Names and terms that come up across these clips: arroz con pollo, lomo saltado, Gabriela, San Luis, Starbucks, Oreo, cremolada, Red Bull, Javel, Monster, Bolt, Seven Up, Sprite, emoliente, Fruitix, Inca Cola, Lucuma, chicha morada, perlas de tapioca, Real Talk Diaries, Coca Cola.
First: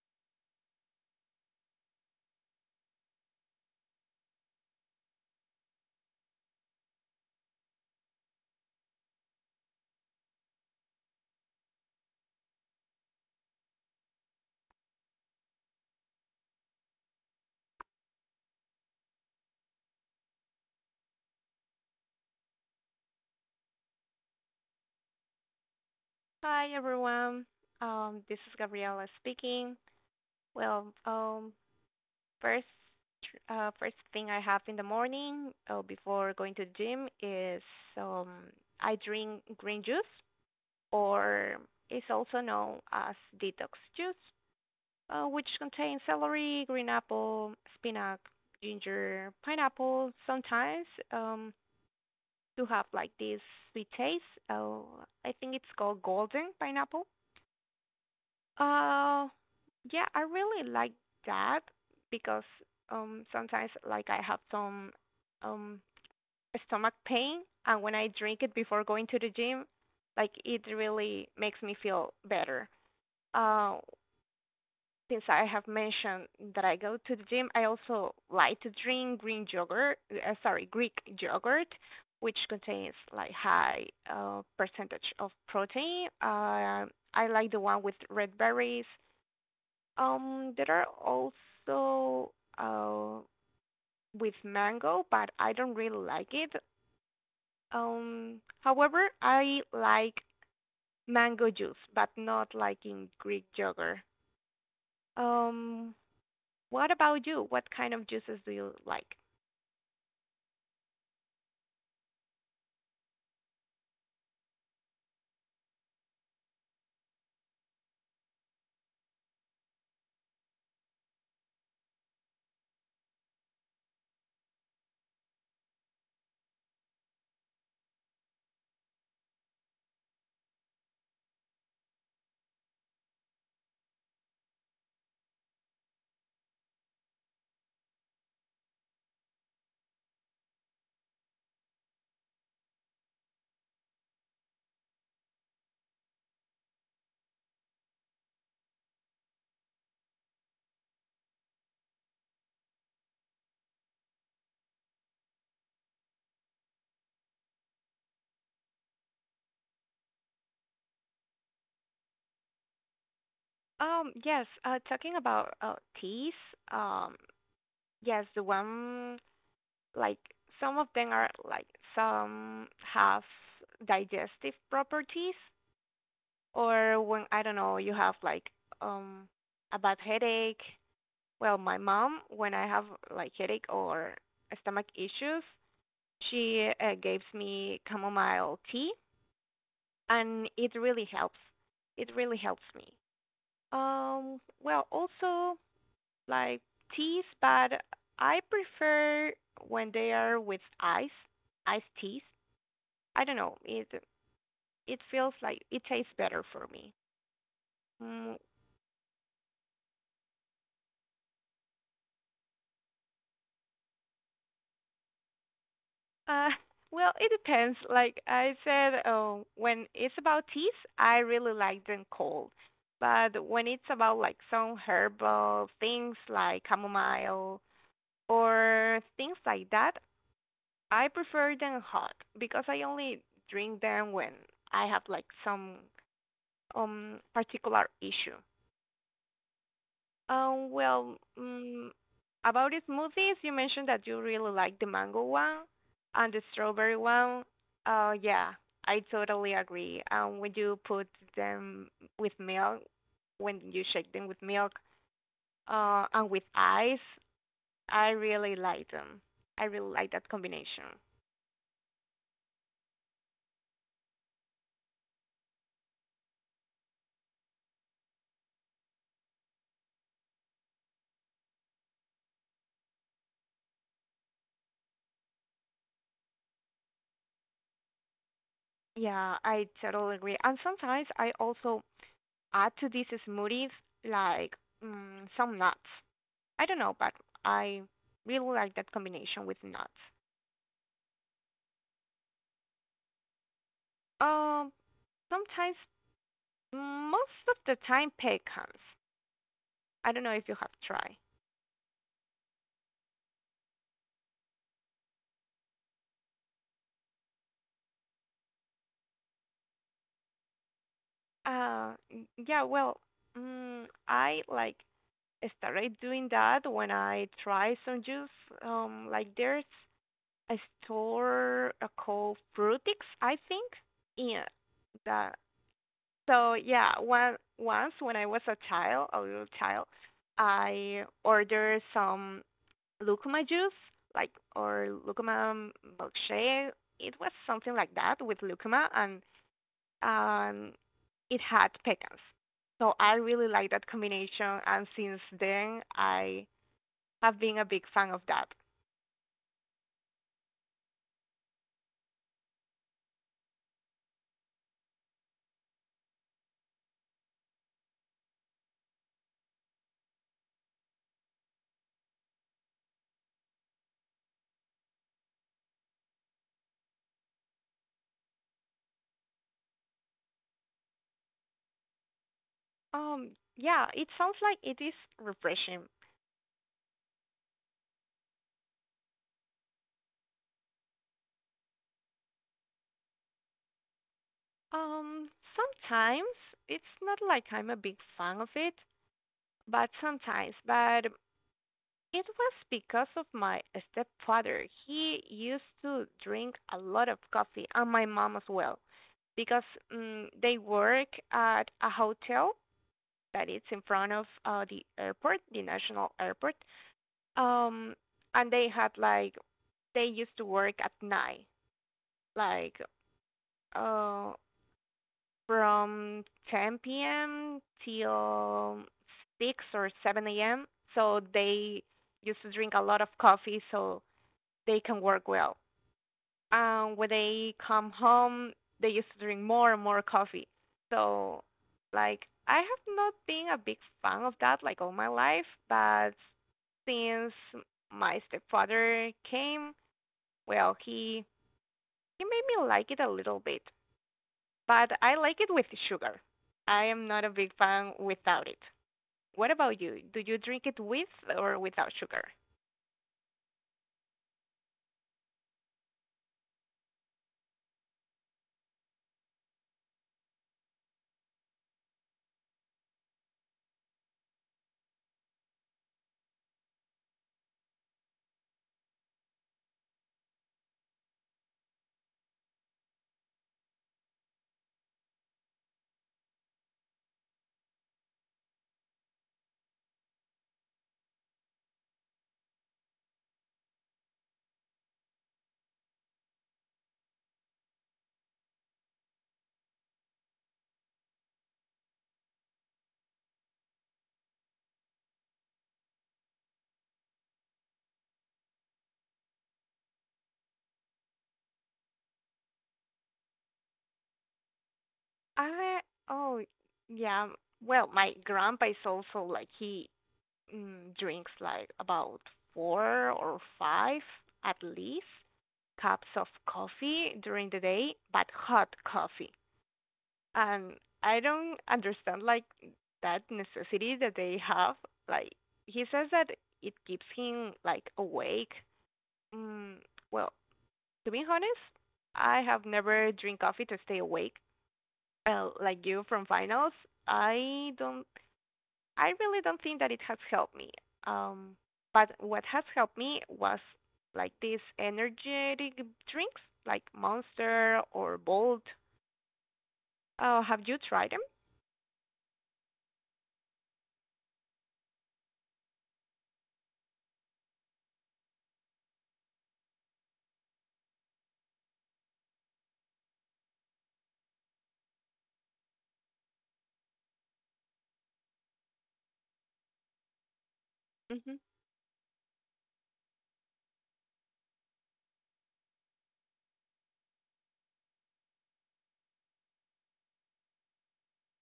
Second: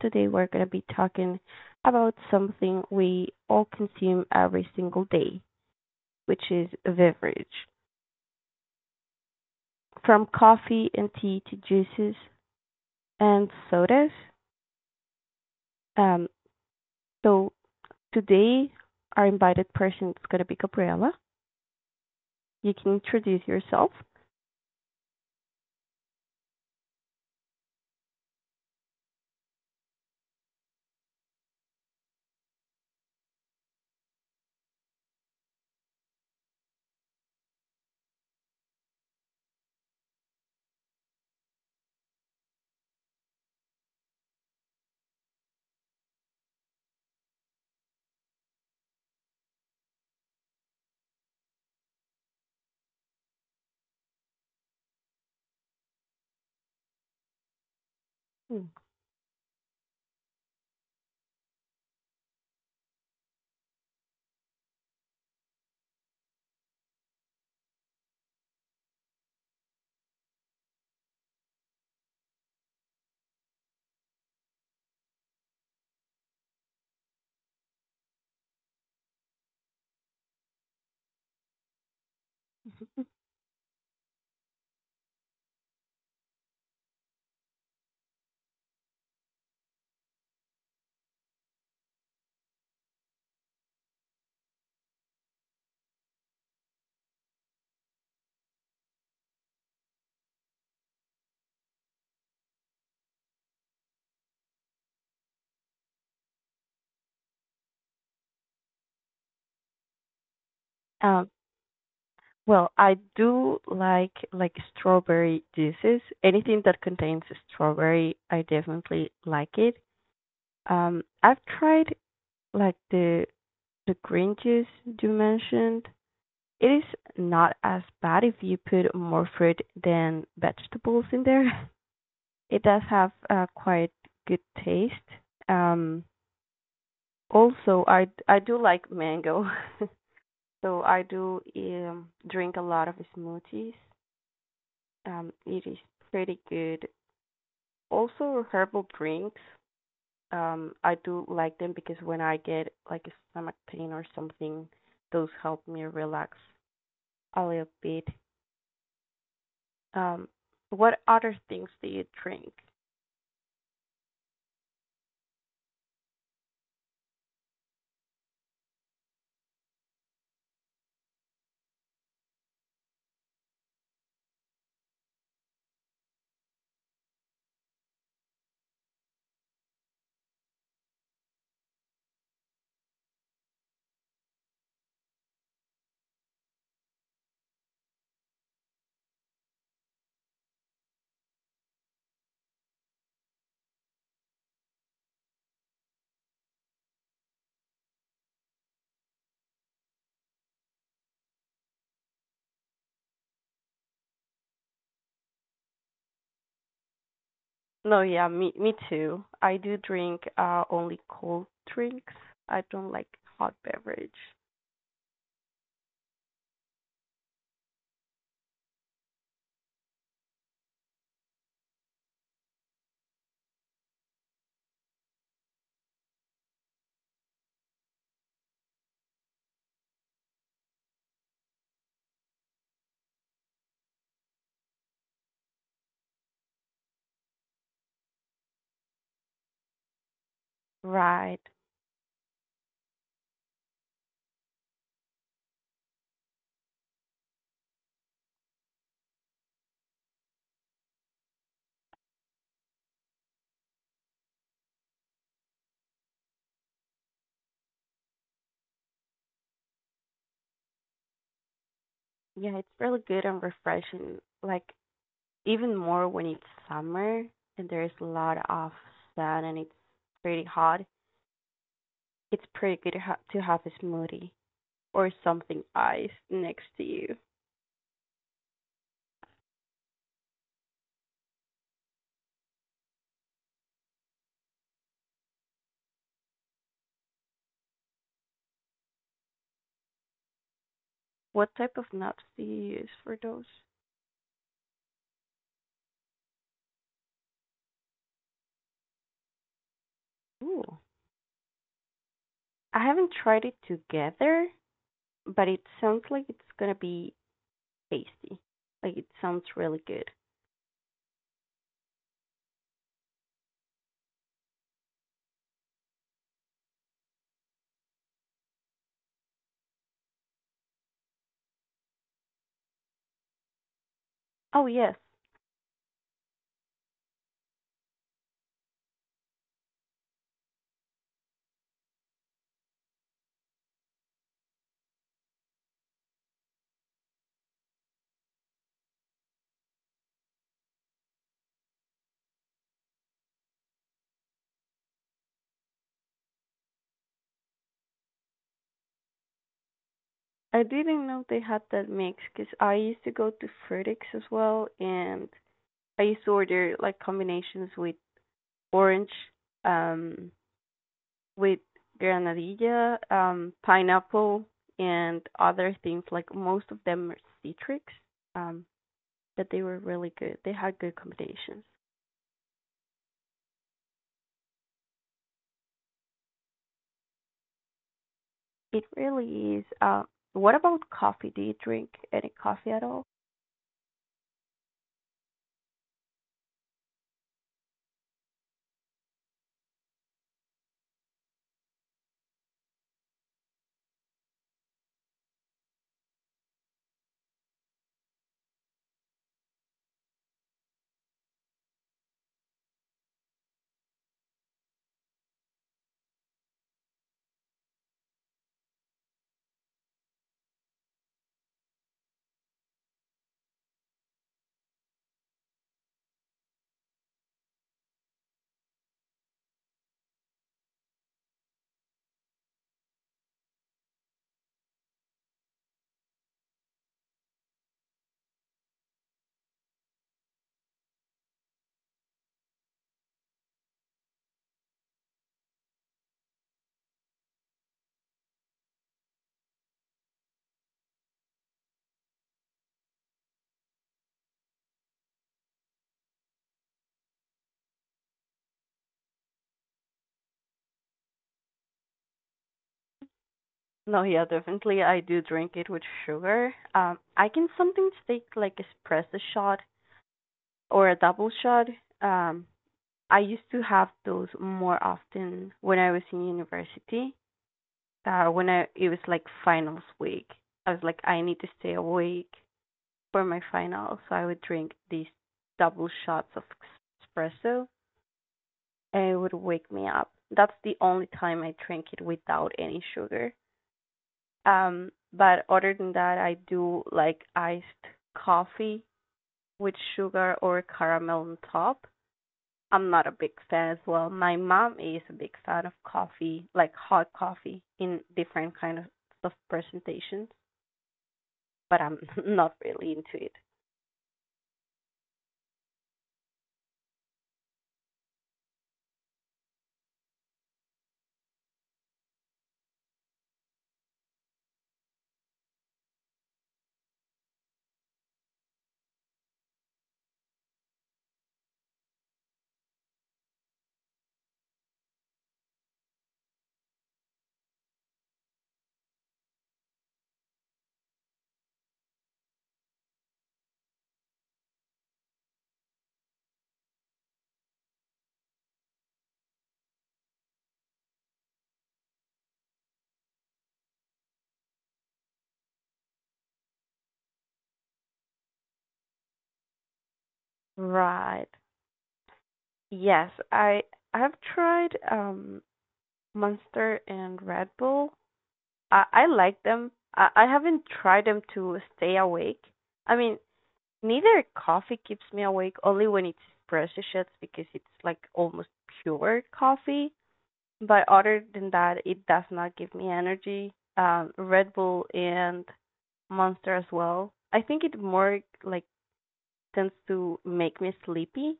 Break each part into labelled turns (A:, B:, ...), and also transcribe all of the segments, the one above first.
A: today we're going to be talking about something we all consume every single day, which is a beverage. From coffee and tea to juices and sodas. Um, so, today, our invited person is going to be Gabriela. You can introduce yourself.
B: Hi, everyone. This is Gabriela speaking. Well, first, first thing I have in the morning, before going to the gym is, um, I drink green juice, or it's also known as detox juice, which contains celery, green apple, spinach, ginger, pineapple. Sometimes, um, to have like this sweet taste. Uh, I think it's called golden pineapple.
A: Mm.
B: Uh, yeah, I really like that because sometimes like I have some um stomach pain and when I drink it before going to the gym, like it really makes me feel better. Uh, since I have mentioned that I go to the gym, I also like to drink green yogurt, sorry, Greek yogurt, which contains like high percentage of protein. I like the one with red berries. There are also uh with mango, but I don't really like it. However, I like mango juice, but not like in Greek yogurt. Um, what about you? What kind of juices do you like?
A: Um, Well, I do like strawberry juices. Anything that contains strawberry, I definitely like it. I've tried like the green juice you mentioned. It is not as bad if you put more fruit than vegetables in there. It does have quite good taste. Um, Also, I do like mango, so I do drink a lot of smoothies. It is pretty good. Also, herbal drinks. I do like them because when I get like a stomach pain or something, those help me relax a little bit. Um, what other things do you drink?
B: Yes, talking about teas, um, yes, the one like some of them are like some have digestive properties, or when I don't know, you have like um a bad headache. Well, my mom, when I have like headache or stomach issues, she gives me chamomile tea, and it really helps. It really helps me. Well, also like teas, but I prefer when they are with ice, iced teas. I don't know, it feels like it tastes better for me.
A: No, yeah,
B: Mm.
A: me too. I do drink only cold drinks. I don't like hot beverage.
B: Uh, well, it depends. Like I said, when it's about teas, I really like them cold. But when it's about like some herbal things like chamomile or things like that, I prefer them hot because I only drink them when I have like some particular issue. Well,
A: Right.
B: about the smoothies, you mentioned that you really like the mango one and the strawberry one. Yeah, I totally agree. When you put them with milk, when you shake them with milk, and with ice, I really like them. I really like that combination.
A: Yeah, it's really good and refreshing. Like even more when it's summer and there's a lot of sun and it's pretty hot, it's pretty good to have a smoothie or something iced next to you.
B: Yeah, I totally agree. And sometimes I also add to these smoothies like some nuts. I don't know, but I really like that combination with nuts.
A: What type of nuts do you use for those?
B: Um, Sometimes, most of the time, pecans. I don't know if you have
A: Ooh,
B: tried.
A: I haven't tried it together, but it sounds like it's gonna be tasty. Like it sounds really good.
B: Uh, yeah, well, I like started doing that when I try some juice. Like there's a store called Fruitix, I think. Yeah,
A: Oh yes,
B: that. So yeah, one once when I was a child, a little child, I ordered some Lucuma juice, like or Lucuma milkshake. It was something like that with Lucuma, and um, it had pecans. So I really like that combination, and since then I have been a big fan of that.
A: I didn't know they had that mix because I used to go to Fruitix as well, and I used to order like combinations with orange, um, with granadilla, pineapple, and other things. Like most of them are citrus, um, but they were really good. They had good combinations.
B: Um, yeah, it sounds like it is refreshing.
A: It really is. What about coffee? Do you drink any coffee at all?
B: Um, Sometimes it's not like I'm a big fan of it, but sometimes. But it was because of my stepfather. He used to drink a lot of coffee, and my mom as well, because they work at a hotel that it's in front of the airport, the national airport. Um, and they had like they used to work at night, like uh from 10 p.m. till 6 or 7 a.m. So they used to drink a lot of coffee, so they can work well. When they come home, they used to drink more and more coffee. So, like, I have not been a big fan of that like all my life, but since my stepfather came, well, he made me like it a little bit, but I like it with sugar. I am not a big fan without it. What about you? Do you drink it with or without sugar?
A: No, yeah, definitely. I do drink it with sugar. I can sometimes take like espresso shot or a double shot. Um, I used to have those more often when I was in university. When I it was like finals week. I was like, I need to stay awake for my finals, so I would drink these double shots of espresso, and it would wake me up. That's the only time I drink it without any sugar. But other than that, I do like iced coffee with sugar or caramel on top. I'm not a big fan as well. My mom is a big fan of coffee, like hot coffee in different kind of presentations, but I'm not really into it.
B: I Oh, yeah. Well, my grandpa is also like he drinks like about four or five at least cups of coffee during the day, but hot coffee. And I don't understand like that necessity that they have. Like he says that it keeps him like awake. Mm, well, to be honest, I have never drink coffee to stay awake. Like you from finals, I don't I really don't think that it has helped me. Um, but what has helped me was like these energetic drinks, like Monster or Bolt. Oh, have you tried them?
A: Right. Yes, I've tried Monster and Red Bull. I like them. I haven't tried them to stay awake. I mean, neither coffee keeps me awake only when it's espresso shots because it's like almost pure coffee, but other
B: Mm-hmm.
A: than that it does not give me energy. Red Bull and Monster as well. I think it more like tends to make me sleepy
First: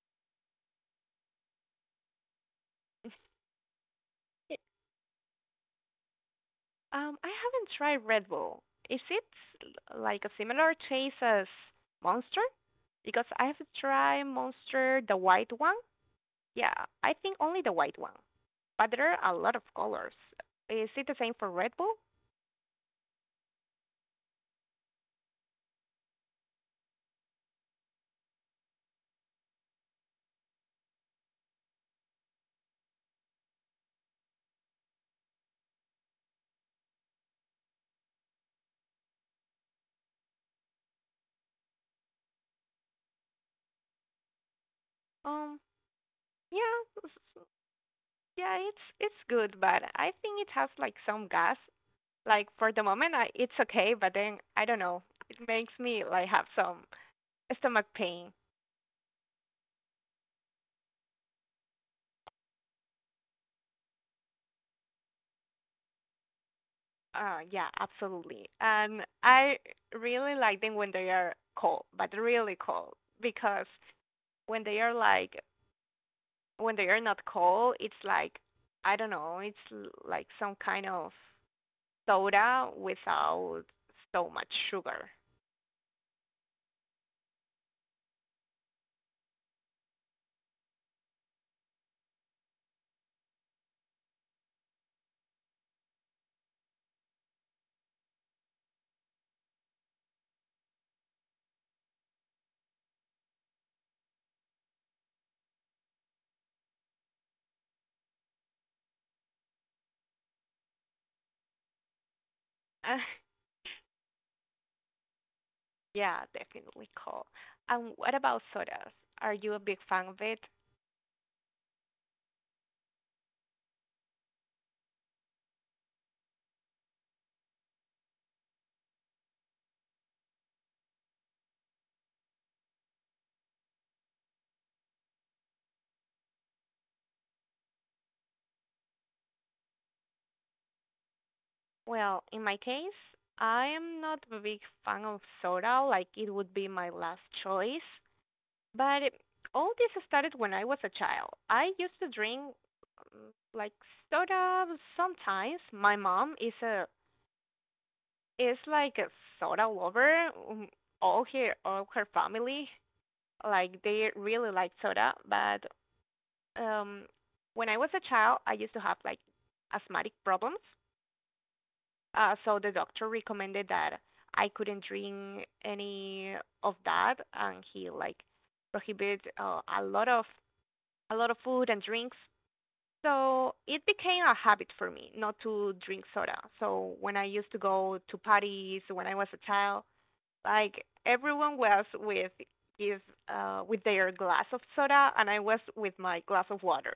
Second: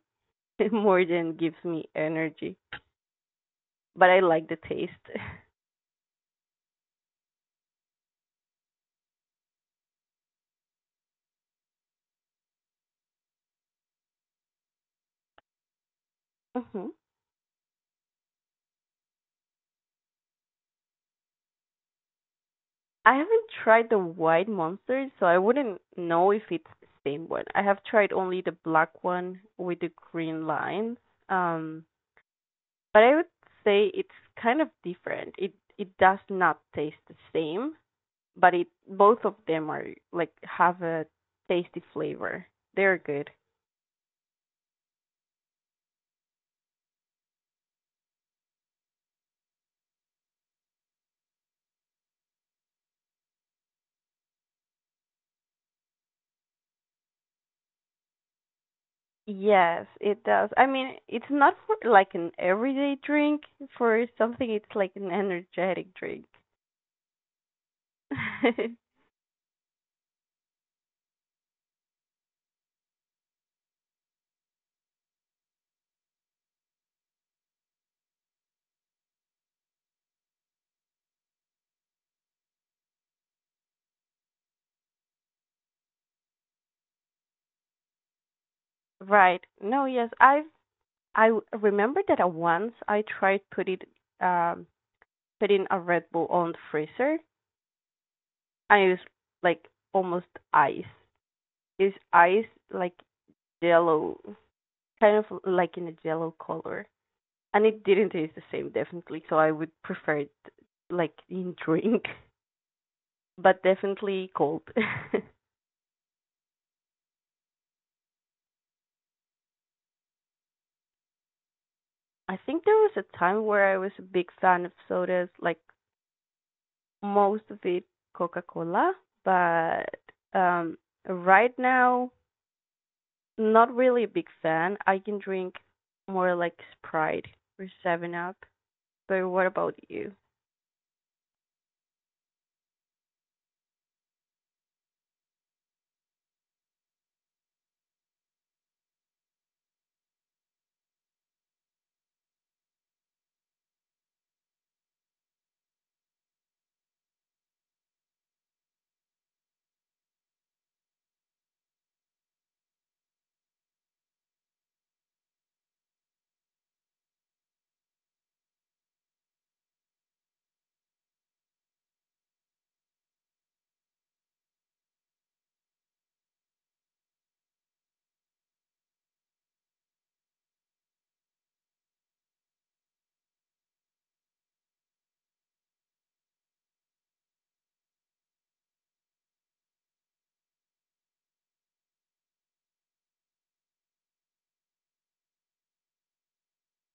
A: more than gives me energy, but I like the taste.
B: I haven't tried Red Bull. Is it like a similar taste as Monster? Because I have tried Monster, the white one. Yeah,
A: Hmm.
B: I think only the white one. But there are a lot of colors. Is it the same for Red Bull?
A: I haven't tried the white monster, so I wouldn't know if it's the same one. I have tried only the black one with the green lines. Um, but I would say it's kind of different. It does not taste the same, but it both of them are like have a tasty flavor. They're good.
B: Um, yeah, s- Yeah, it's good, but I think it has like some gas. Like for the moment, I it's okay, but then I don't know. It makes me like have some stomach pain.
A: Yes, it does. I mean, it's not for like an everyday drink. For something, it's like an energetic drink.
B: Yeah, absolutely. And I really like them when they are cold, but really cold, because when they are like when they are not cold, it's like I don't know, like some kind of soda without so much sugar.
A: Right. No, yes. I have remember that I once I tried put it um putting a Red Bull on the freezer. I was like almost ice. It's ice like yellow, kind of like in a yellow color. And it didn't taste the same, definitely. So I would prefer it like in drink. But definitely cold.
B: Yeah, definitely cool. And what about sodas? Are you a big fan of it?
A: I think there was a time where I was a big fan of sodas, like most of it Coca Cola, but right now, not really a big fan. I can drink more like Sprite or Seven Up. But what about you?
B: Well, in my case, I am not a big fan of soda, like it would be my last choice. But all this started when I was a child. I used to drink like soda sometimes. My mom is like a soda lover. All her family, like they really like soda, but um, when I was a child, I used to have like asthmatic problems. So the doctor recommended that I couldn't drink any of that, and he like prohibited a lot of food and drinks. So it became a habit for me not to drink soda. So when I used to go to parties when I was a child, like everyone was his with their glass of soda and I was with my glass of water.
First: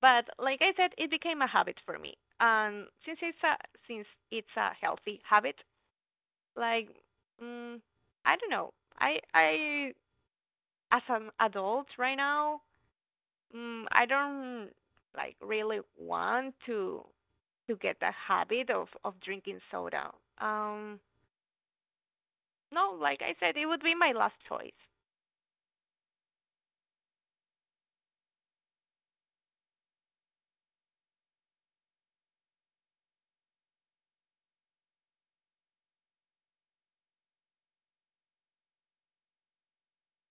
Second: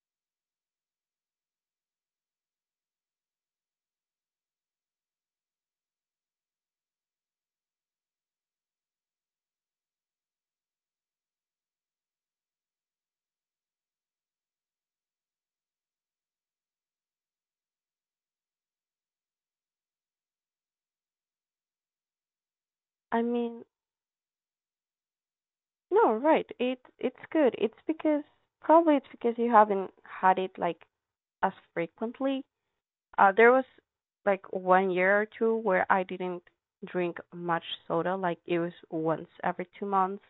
B: But like I said, it became a habit for me. And since it's a healthy habit, like mm, I don't know. I as an adult right now, I don't like really want to get the habit of drinking soda. Um, no, like
A: I
B: I said, it
A: mean,
B: would be my last choice.
A: no, right. It's good. It's because probably it's because you haven't had it like as frequently. There was like 1 year or two where I didn't drink much soda, like it was once every 2 months,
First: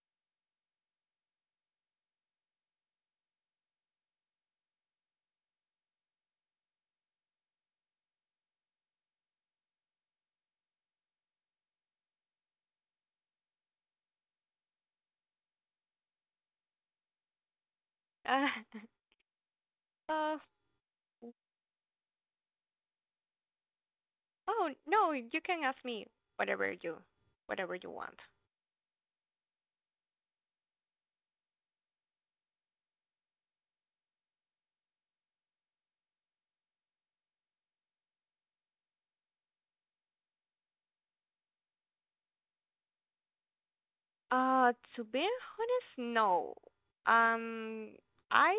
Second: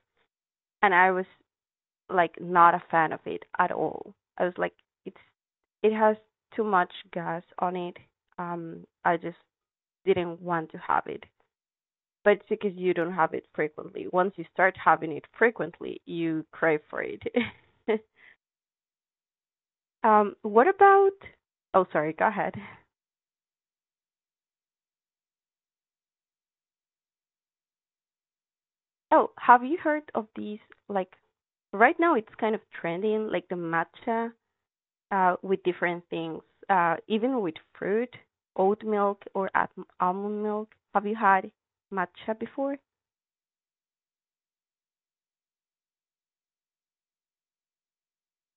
A: and I was like not a fan of it at all. I was like, it's it has too much gas on it. I just didn't want to have it. But it's because you don't have it frequently. Once you start having it frequently, you crave for it.
B: Uh,
A: um,
B: uh,
A: what about? Oh, sorry. Go ahead.
B: oh no, you can ask me whatever you whatever you want.
A: Oh, have you heard of these? Like, right now it's kind of trending, like the matcha, with different things, even with fruit, oat milk, or at almond milk. Have you had matcha before?
B: To be honest, no. Um, I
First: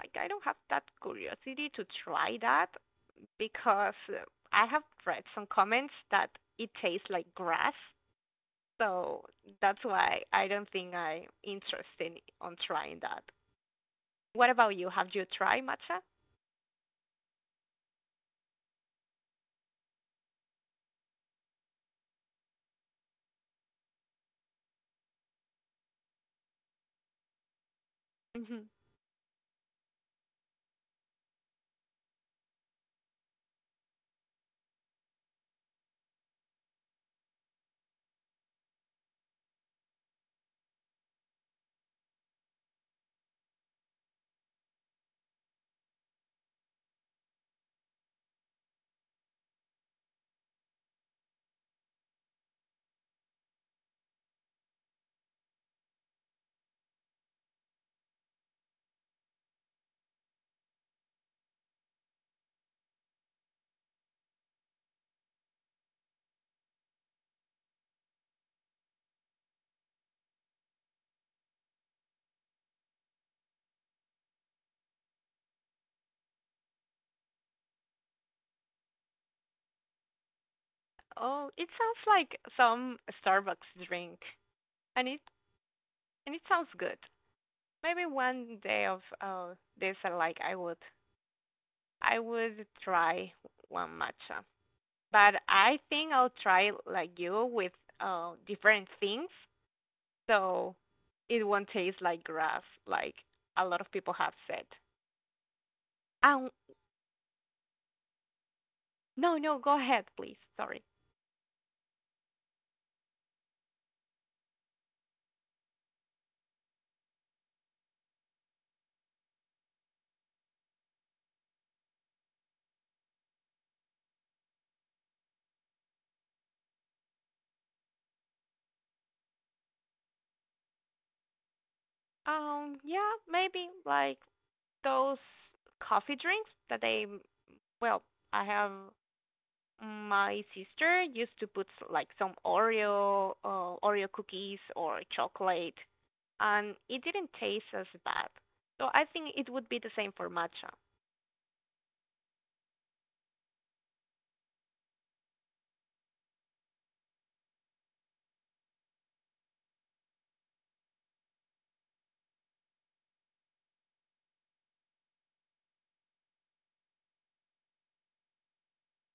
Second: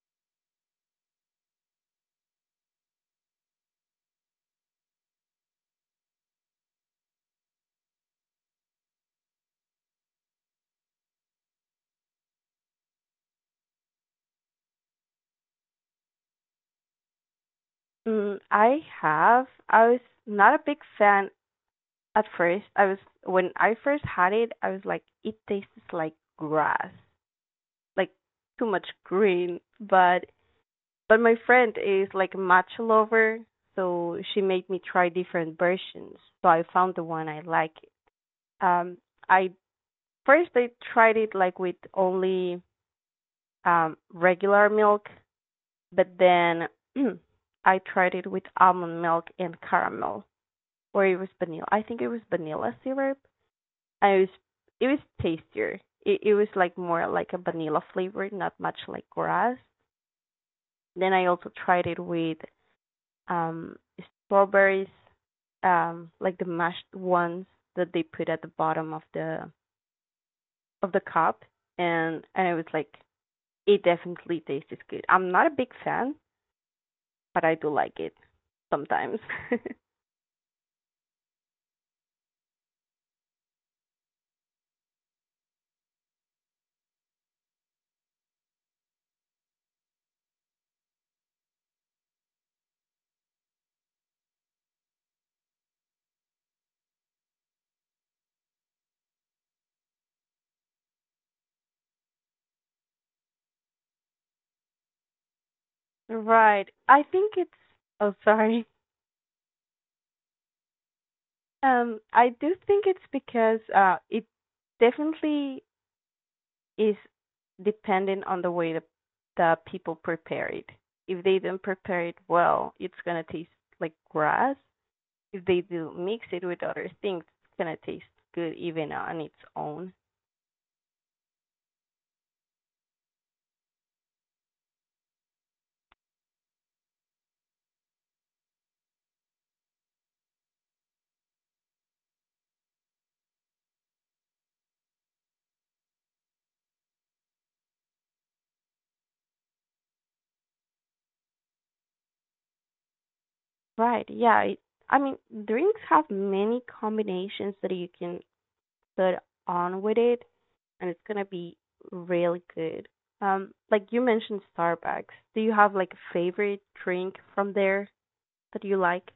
B: I don't have that curiosity to try that because I have read some comments that it tastes like grass, so that's why I don't think I'm interested on trying that. What about you? Have you tried matcha?
A: Mm, I have. I was not a big fan at first. I was When I first had it, I was like, it tastes like grass, like
B: Hmm.
A: too much green. But my friend is like a matcha lover, so she made me try different versions. So I found the one I like. Um, I first I tried it like with only regular milk, but then I tried it with almond milk and caramel, or it was vanilla. I think it was vanilla syrup. And it was tastier. It was like more like a vanilla flavor, not much like grass. Then I also tried it with um strawberries, like the mashed ones that they put at the bottom of the cup, and it was like it definitely tastes good. I'm not a big fan, but I do like it sometimes.
B: Oh, it sounds like some Starbucks drink, and it sounds good. Maybe one day of this, like I would try one matcha, but I think I'll try like you with different things, so it won't taste like grass, like a lot of people have said. Um,
A: Right. I think it's oh, sorry.
B: no, no, go ahead, please. Sorry.
A: I do think it's because it definitely is dependent on the way the people prepare it. If they don't prepare it well, it's gonna taste like grass. If they do mix it with other things, it's gonna taste good even on its own.
B: Yeah, maybe like those coffee drinks that they, well, I have my sister used to put like some Oreo cookies or chocolate, and it didn't taste as bad. So I think it would be the same for matcha.
A: Right, yeah. It, I mean, drinks have many combinations that you can put on with it, and it's gonna be really good. Like you mentioned Starbucks. Do you have like a favorite drink from there that you like?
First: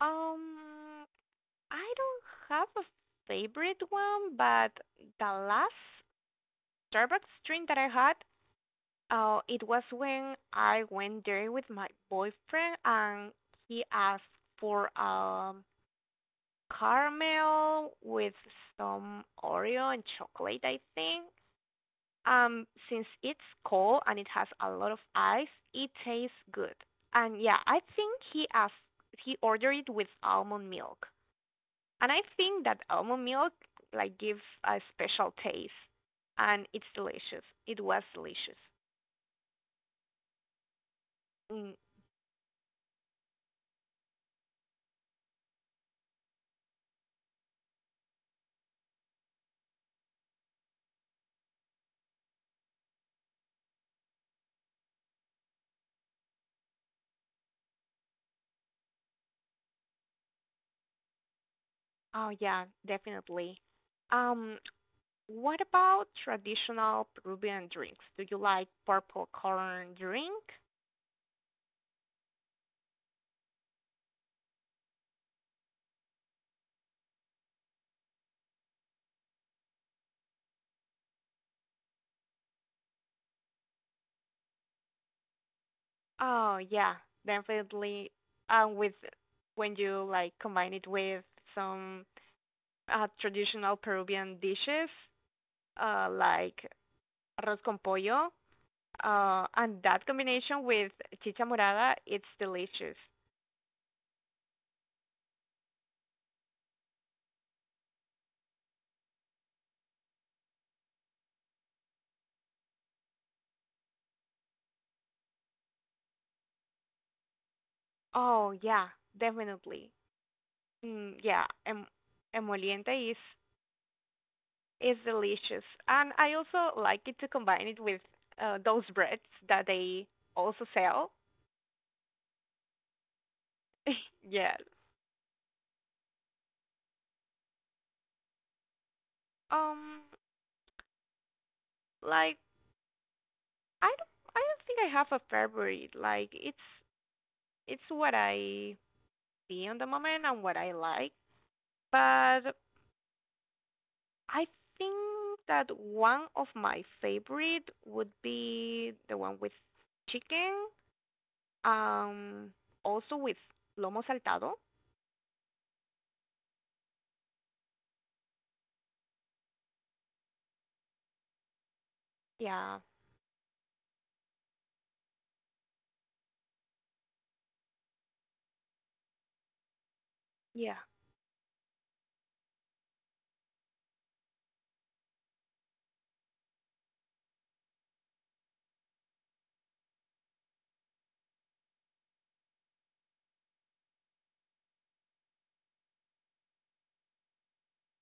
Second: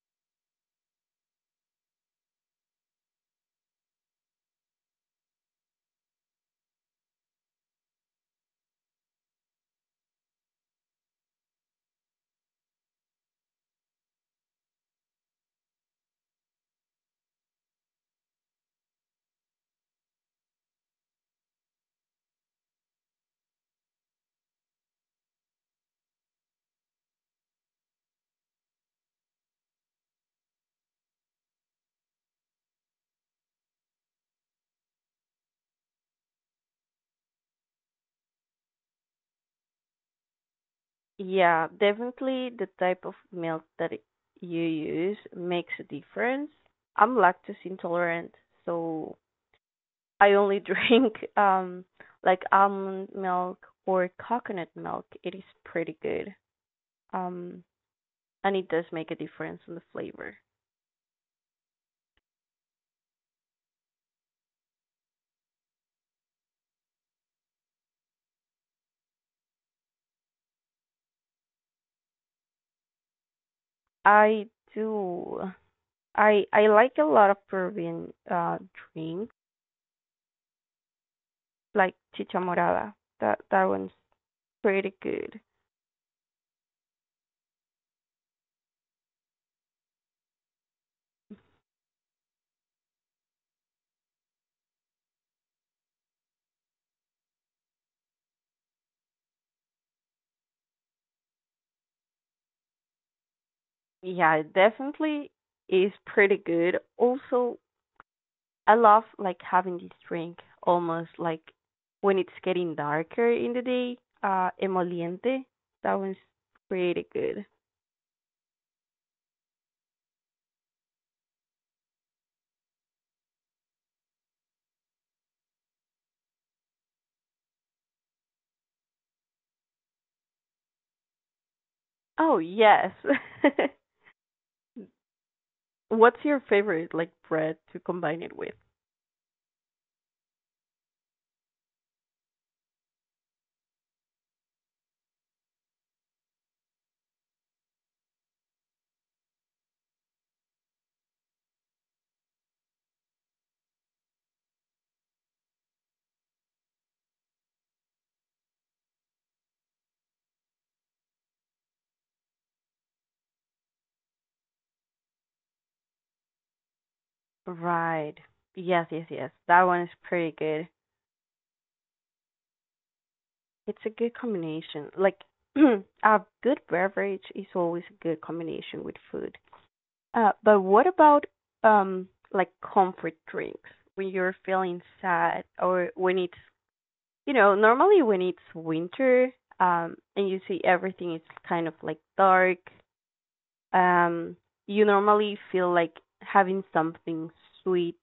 B: Um, I don't have a favorite one, but the last Starbucks drink that I had, it was when I went there with my boyfriend and he asked for caramel with some Oreo and chocolate, I think. Since it's cold and it has a lot of ice, it tastes good. And yeah, I think he ordered it with almond milk. And I think that almond milk like gives a special taste and it's delicious. It was delicious.
A: Yeah,
B: Mm,
A: definitely the type of milk that you use makes a difference. I'm lactose intolerant, so I only drink like almond milk or coconut milk. It is pretty good. Um and it does make a difference in the flavor.
B: oh yeah, definitely. Um, What about traditional Peruvian drinks? Do you like purple corn drink?
A: I do I like a lot of Peruvian drinks like chicha morada. That one's pretty good.
B: Oh yeah, definitely. With When you like combine it with some traditional Peruvian dishes, like arroz con pollo, and that combination with chicha morada, it's delicious.
A: Yeah, it definitely is pretty good. Also, I love like having this drink almost like when it's getting darker in the day. Emoliente. That one's pretty good.
B: Oh yeah, definitely. Mm, yeah, emoliente is, it's delicious. And I also like it to combine it with those breads that they also sell.
A: Oh yes.
B: Yeah.
A: What's your favorite like bread to combine it with?
B: Um like I don't think I have a favorite. Like it's what I see on the moment and what I like. But I think that one of my favorite would be the one with chicken. Um Also with lomo saltado.
A: Right. Yes, yes, yes. That one is pretty good.
B: Yeah.
A: It's a good combination. Like a good beverage is always a good combination with food. But
B: Yeah.
A: what about um like comfort drinks when you're feeling sad, or when it's, normally when it's winter, and you see everything is kind of like dark, um you normally feel like having something sweet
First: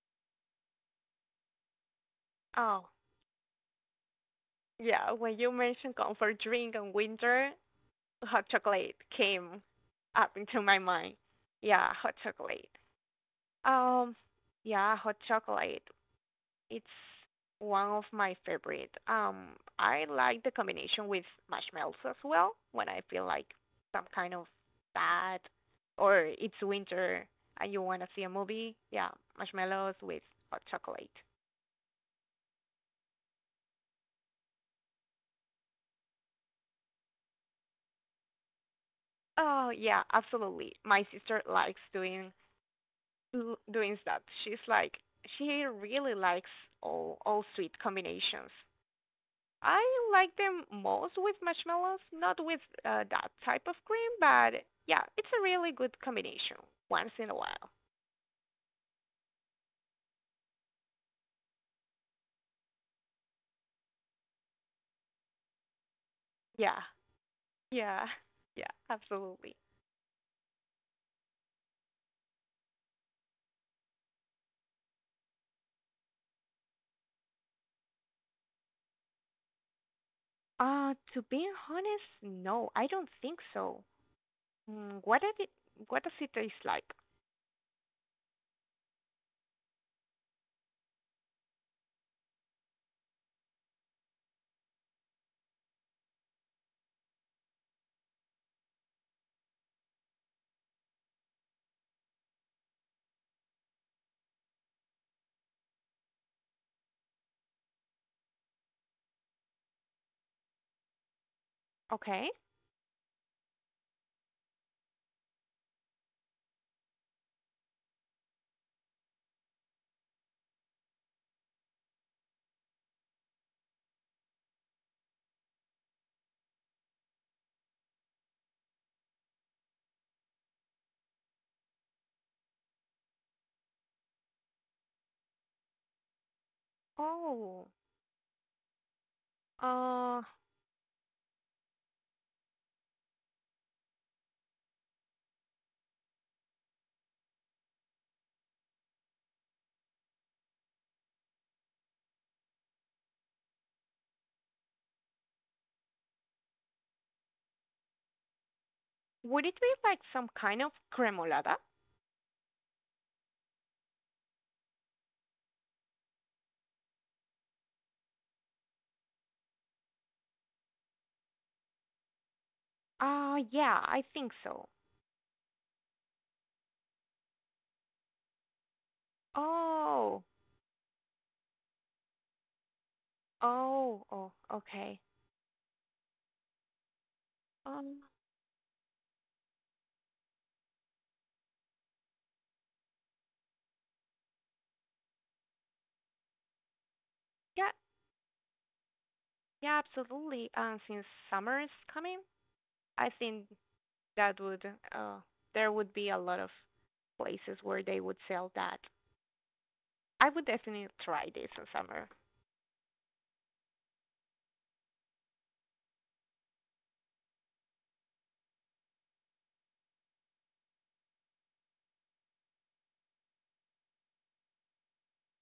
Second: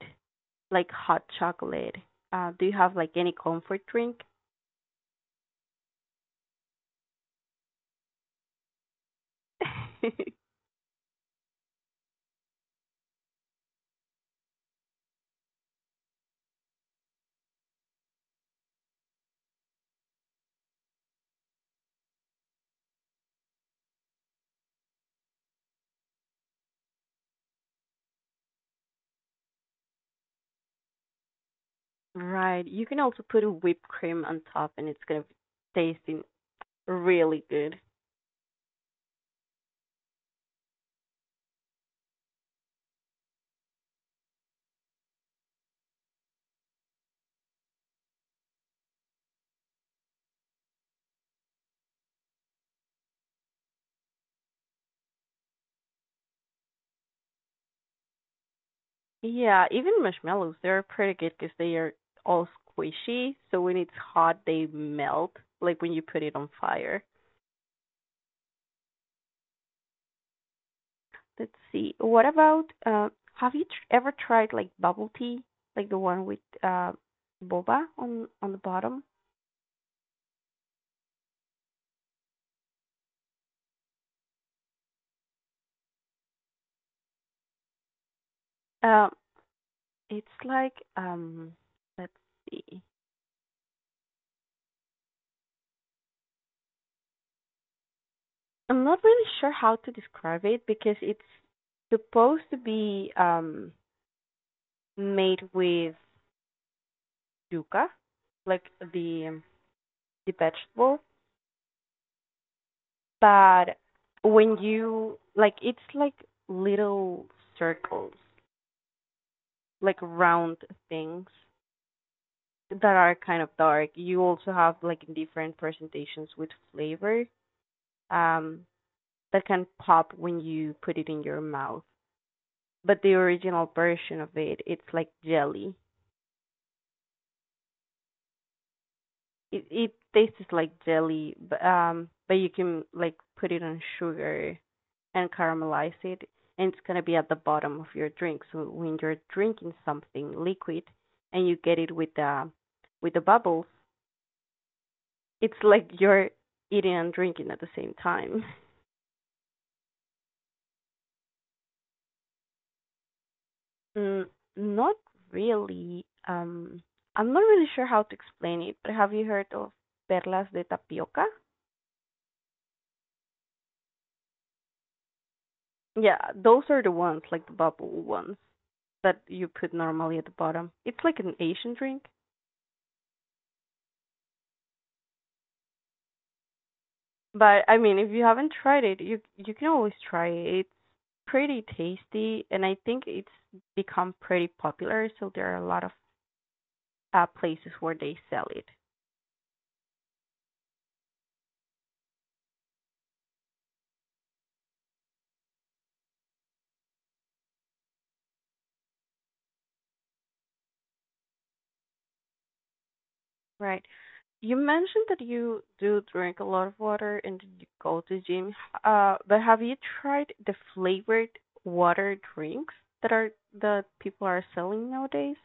A: like hot chocolate. Do you
B: Oh,
A: have like any comfort drink?
B: yeah, when you mentioned comfort drink and winter, hot chocolate came up into my mind. Yeah, hot chocolate. Um, yeah, hot chocolate. It's one of my favorite. I like the combination with marshmallows as well when I feel like some kind of bad or it's winter and you want to see a movie. Yeah, marshmallows with hot chocolate.
A: Right. You can also put a whipped cream on top and it's gonna be tasting really good.
B: Oh, yeah, absolutely. My sister likes doing that. She's like she really likes all sweet combinations. I like them most with marshmallows, not with that type of cream, but yeah, it's a really good combination once in a while.
A: Yeah, even marshmallows, they're pretty good because they are all squishy. So when it's hot, they melt, like when you put it on
B: Yeah,
A: fire.
B: yeah, yeah, absolutely.
A: Let's see. What about, have you ever tried like bubble tea, like the one with boba on the bottom?
B: To be honest, no, I don't think so. Mm, what does it taste like?
A: Um, it's like, let's see. I'm not really sure how to describe it because it's supposed to be made with yuca, like the the vegetable.
B: Okay.
A: But when you like, it's like little circles, like round things that are kind of dark. You also have like different presentations with flavor, um, that can pop when you put it in your mouth. But the original version of it, it's like jelly.
B: Oh,
A: It
B: uh,
A: tastes like jelly, but you can like put it on sugar and caramelize it, and it's gonna be at the bottom of your drink. So when you're drinking something liquid and you get it with the bubbles, it's like you're eating and drinking at the same time.
B: would it be like some kind of cremolada?
A: Mm, not really. I'm not really sure how to explain it, but have you heard of perlas de tapioca?
B: Yeah, I think so.
A: Yeah, those are the ones, like the bubble ones, that you put normally
B: Oh,
A: at the bottom. It's like an Asian drink.
B: oh, oh, okay.
A: But I mean,
B: Um,
A: if you haven't tried it, you can always try it. It's pretty tasty, and I think it's become pretty popular. So there are a lot of places
B: yeah,
A: where they sell it,
B: yeah, absolutely. Since summer is coming, I think that would uh there would be a lot of places where they would sell that. I would definitely try this in summer.
A: right? You mentioned that you do drink a lot of water and you go to gym. But have you tried the flavored water drinks that are that people are selling nowadays?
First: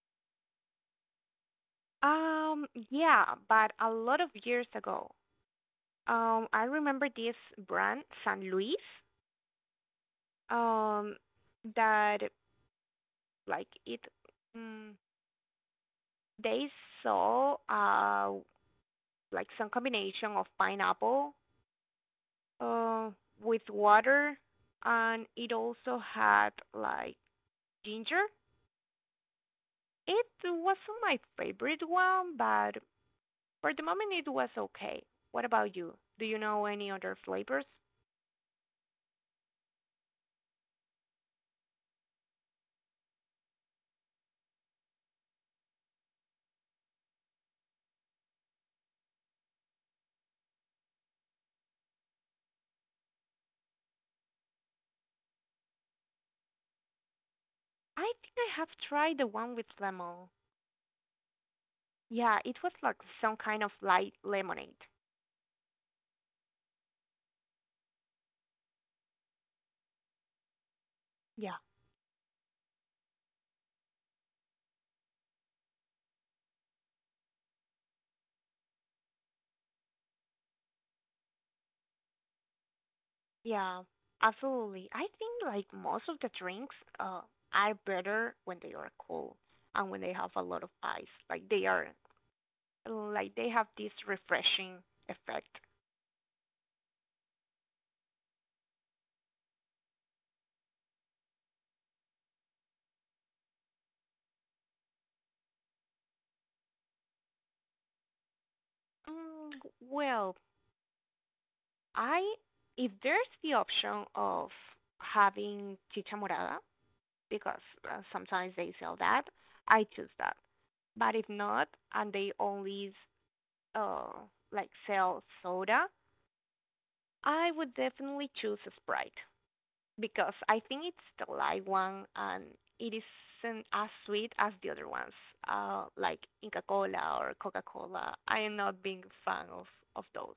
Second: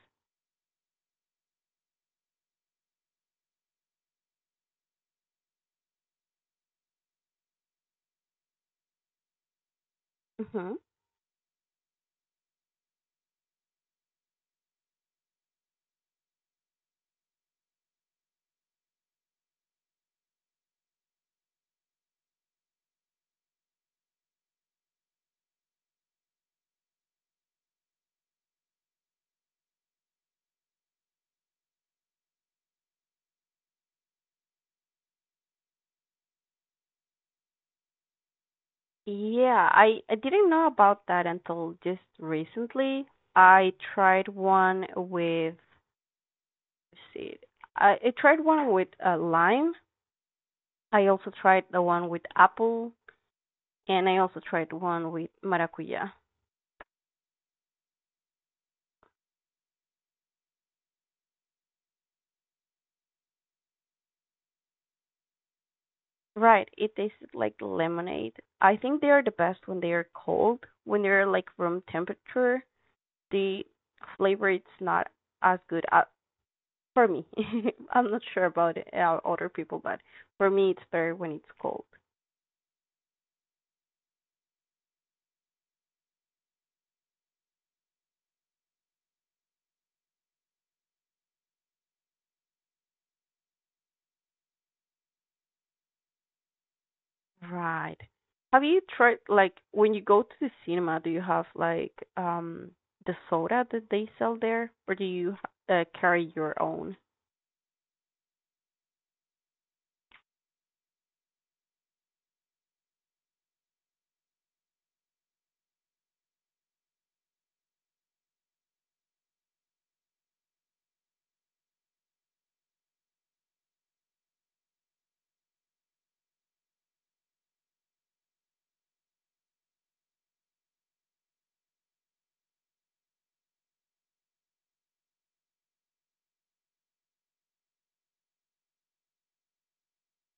B: Um, yeah, but a lot of years ago. I remember this brand, San Luis,
A: Mm-hmm.
B: um, that like it mm, they saw like some combination of pineapple uh with water, and it also had like ginger. It wasn't my favorite one, but for the moment it was okay. What about you? Do you know any other flavors?
A: Yeah, I didn't know about that until just recently. I tried one with, let's see, I tried one with lime. I also tried the one with apple, and I also tried one with maracuya.
B: I think I have tried the one with lemon. Yeah, it was like some kind of light lemonade.
A: Right, it tasted like lemonade. I think they are the best when they are cold. When they're like
B: Yeah.
A: room temperature, the flavor it's not as good, for me. I'm not sure about other people, but for me it's better when it's cold.
B: Yeah, absolutely. I think like most of the drinks are better when they are cold and when they have a lot of ice. Like they are like they have this refreshing effect.
A: Right. Have you tried like when you go to the cinema, do you have like the soda that they sell there, or do you carry your own?
B: Mm, well, I if there's the option of having chicha morada because sometimes they sell that, I choose that. But if not and they only uh like sell soda, I would definitely choose Sprite, because I think it's the light one and it isn't as sweet as the other ones, like Inca Cola or Coca Cola. I am not being a fan of those.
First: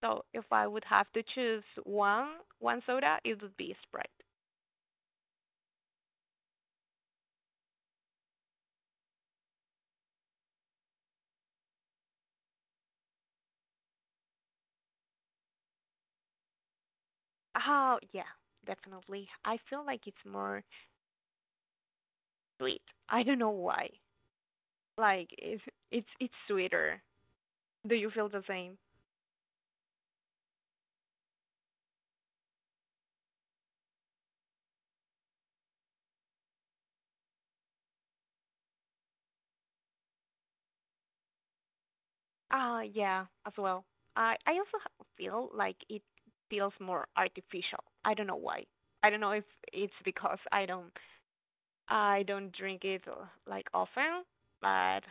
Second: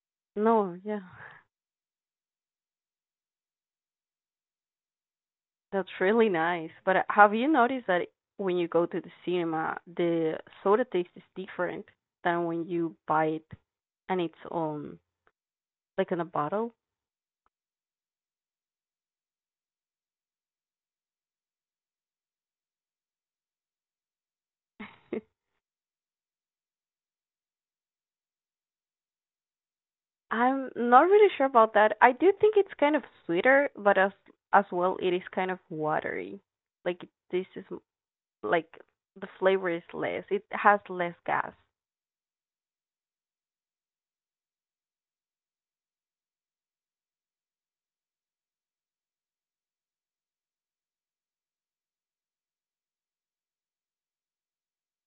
B: So if I
A: No,
B: would
A: yeah,
B: have to choose one soda, it would be Sprite.
A: that's really nice. But have you noticed that when you go to the cinema, the soda taste is different than when you buy it on its own, like in a bottle?
B: Oh yeah, definitely. I feel like it's more sweet. I don't know why. Like it's it's it's sweeter. Do you feel the same?
A: I'm not really sure about that. I do think it's kind of sweeter, but as well, it is kind of watery. Like it tastes like the flavor is less. It has less gas.
B: Yeah, as well. I also feel like it feels more artificial. I don't know why. I don't know if it's because I don't drink it like often, but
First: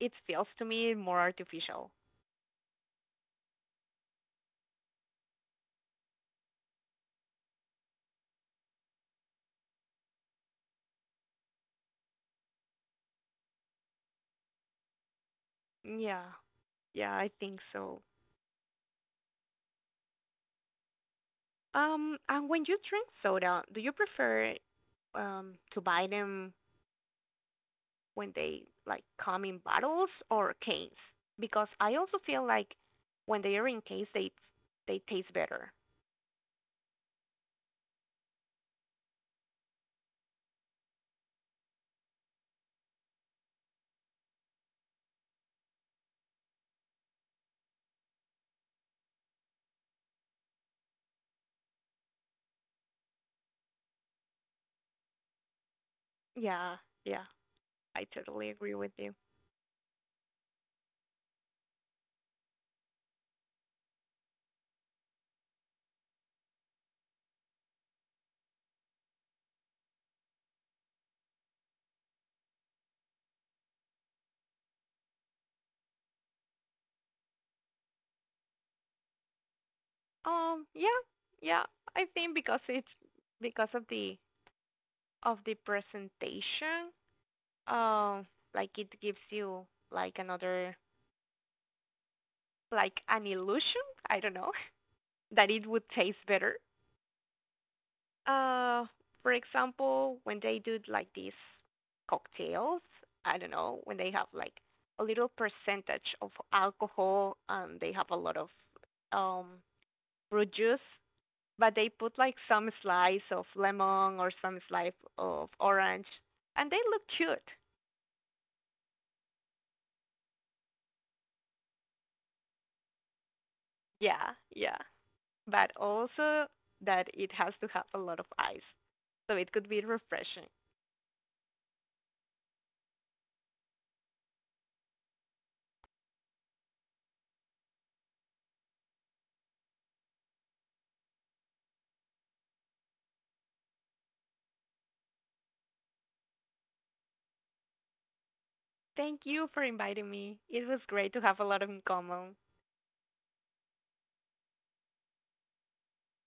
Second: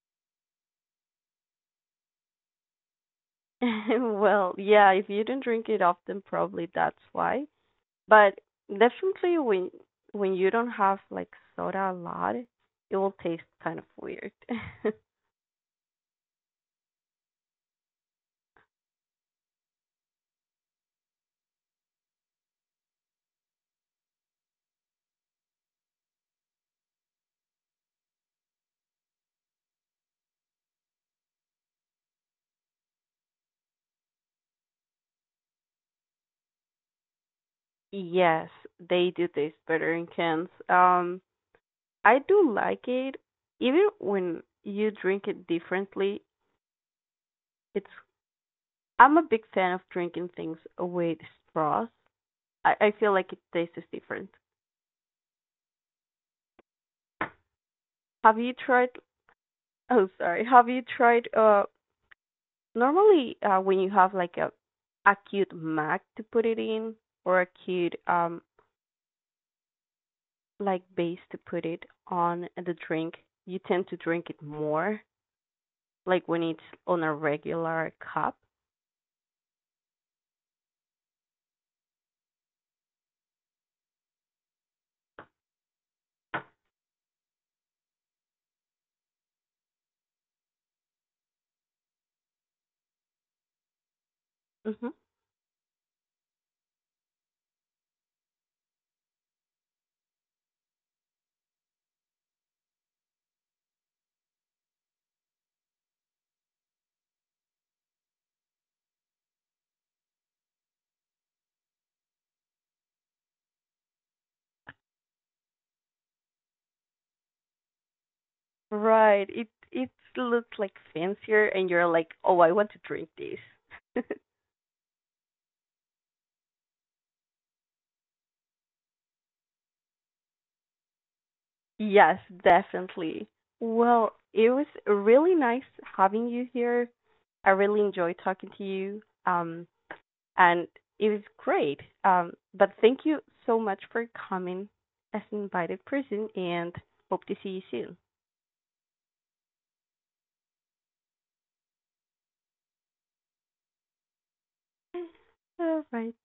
B: it feels to me more artificial.
A: Well, yeah, if you don't drink it often, probably that's why. But definitely when you don't have like soda a lot, it will taste kind of weird.
B: Yeah, yeah, I think so. And when you drink soda, do you prefer to buy them when they like come in bottles or cans? Because I also feel like when they are in cans, they taste better.
A: Yes, they do taste better in cans. I do like it even when you drink it differently. It's I'm a big fan of drinking things with straws. I feel like it tastes different.
B: Yeah, yeah, I
A: Have
B: totally
A: you
B: agree
A: tried?
B: with you.
A: Oh, sorry. Have you tried? Normally, when you have like a acute mac to put it in or acute like base to put it on the drink, you tend to drink it more. Like when it's on a regular cup.
B: Yeah, yeah, I think because it's because of the presentation, um, like it gives you like another like an illusion, I don't know,
A: Hmm.
B: that it would taste better. Uh, for example, when they do like these cocktails, I don't know, when they have like a little percentage of alcohol and they have a lot of um fruit juice, but they put like some slice of lemon or some slice of orange, and they look cute.
A: Right. It looks like fancier, and you're like, oh, I want to drink this.
B: Yeah, yeah. But also that it has to have a lot of ice. So it could be refreshing.
A: Yes, definitely. Well, it was really nice having you here. I really enjoyed talking to you. And it was great. But thank you so much for coming as an invited person and hope to see you soon.
B: Thank you for inviting me. It was great to have a lot in common.
A: All right.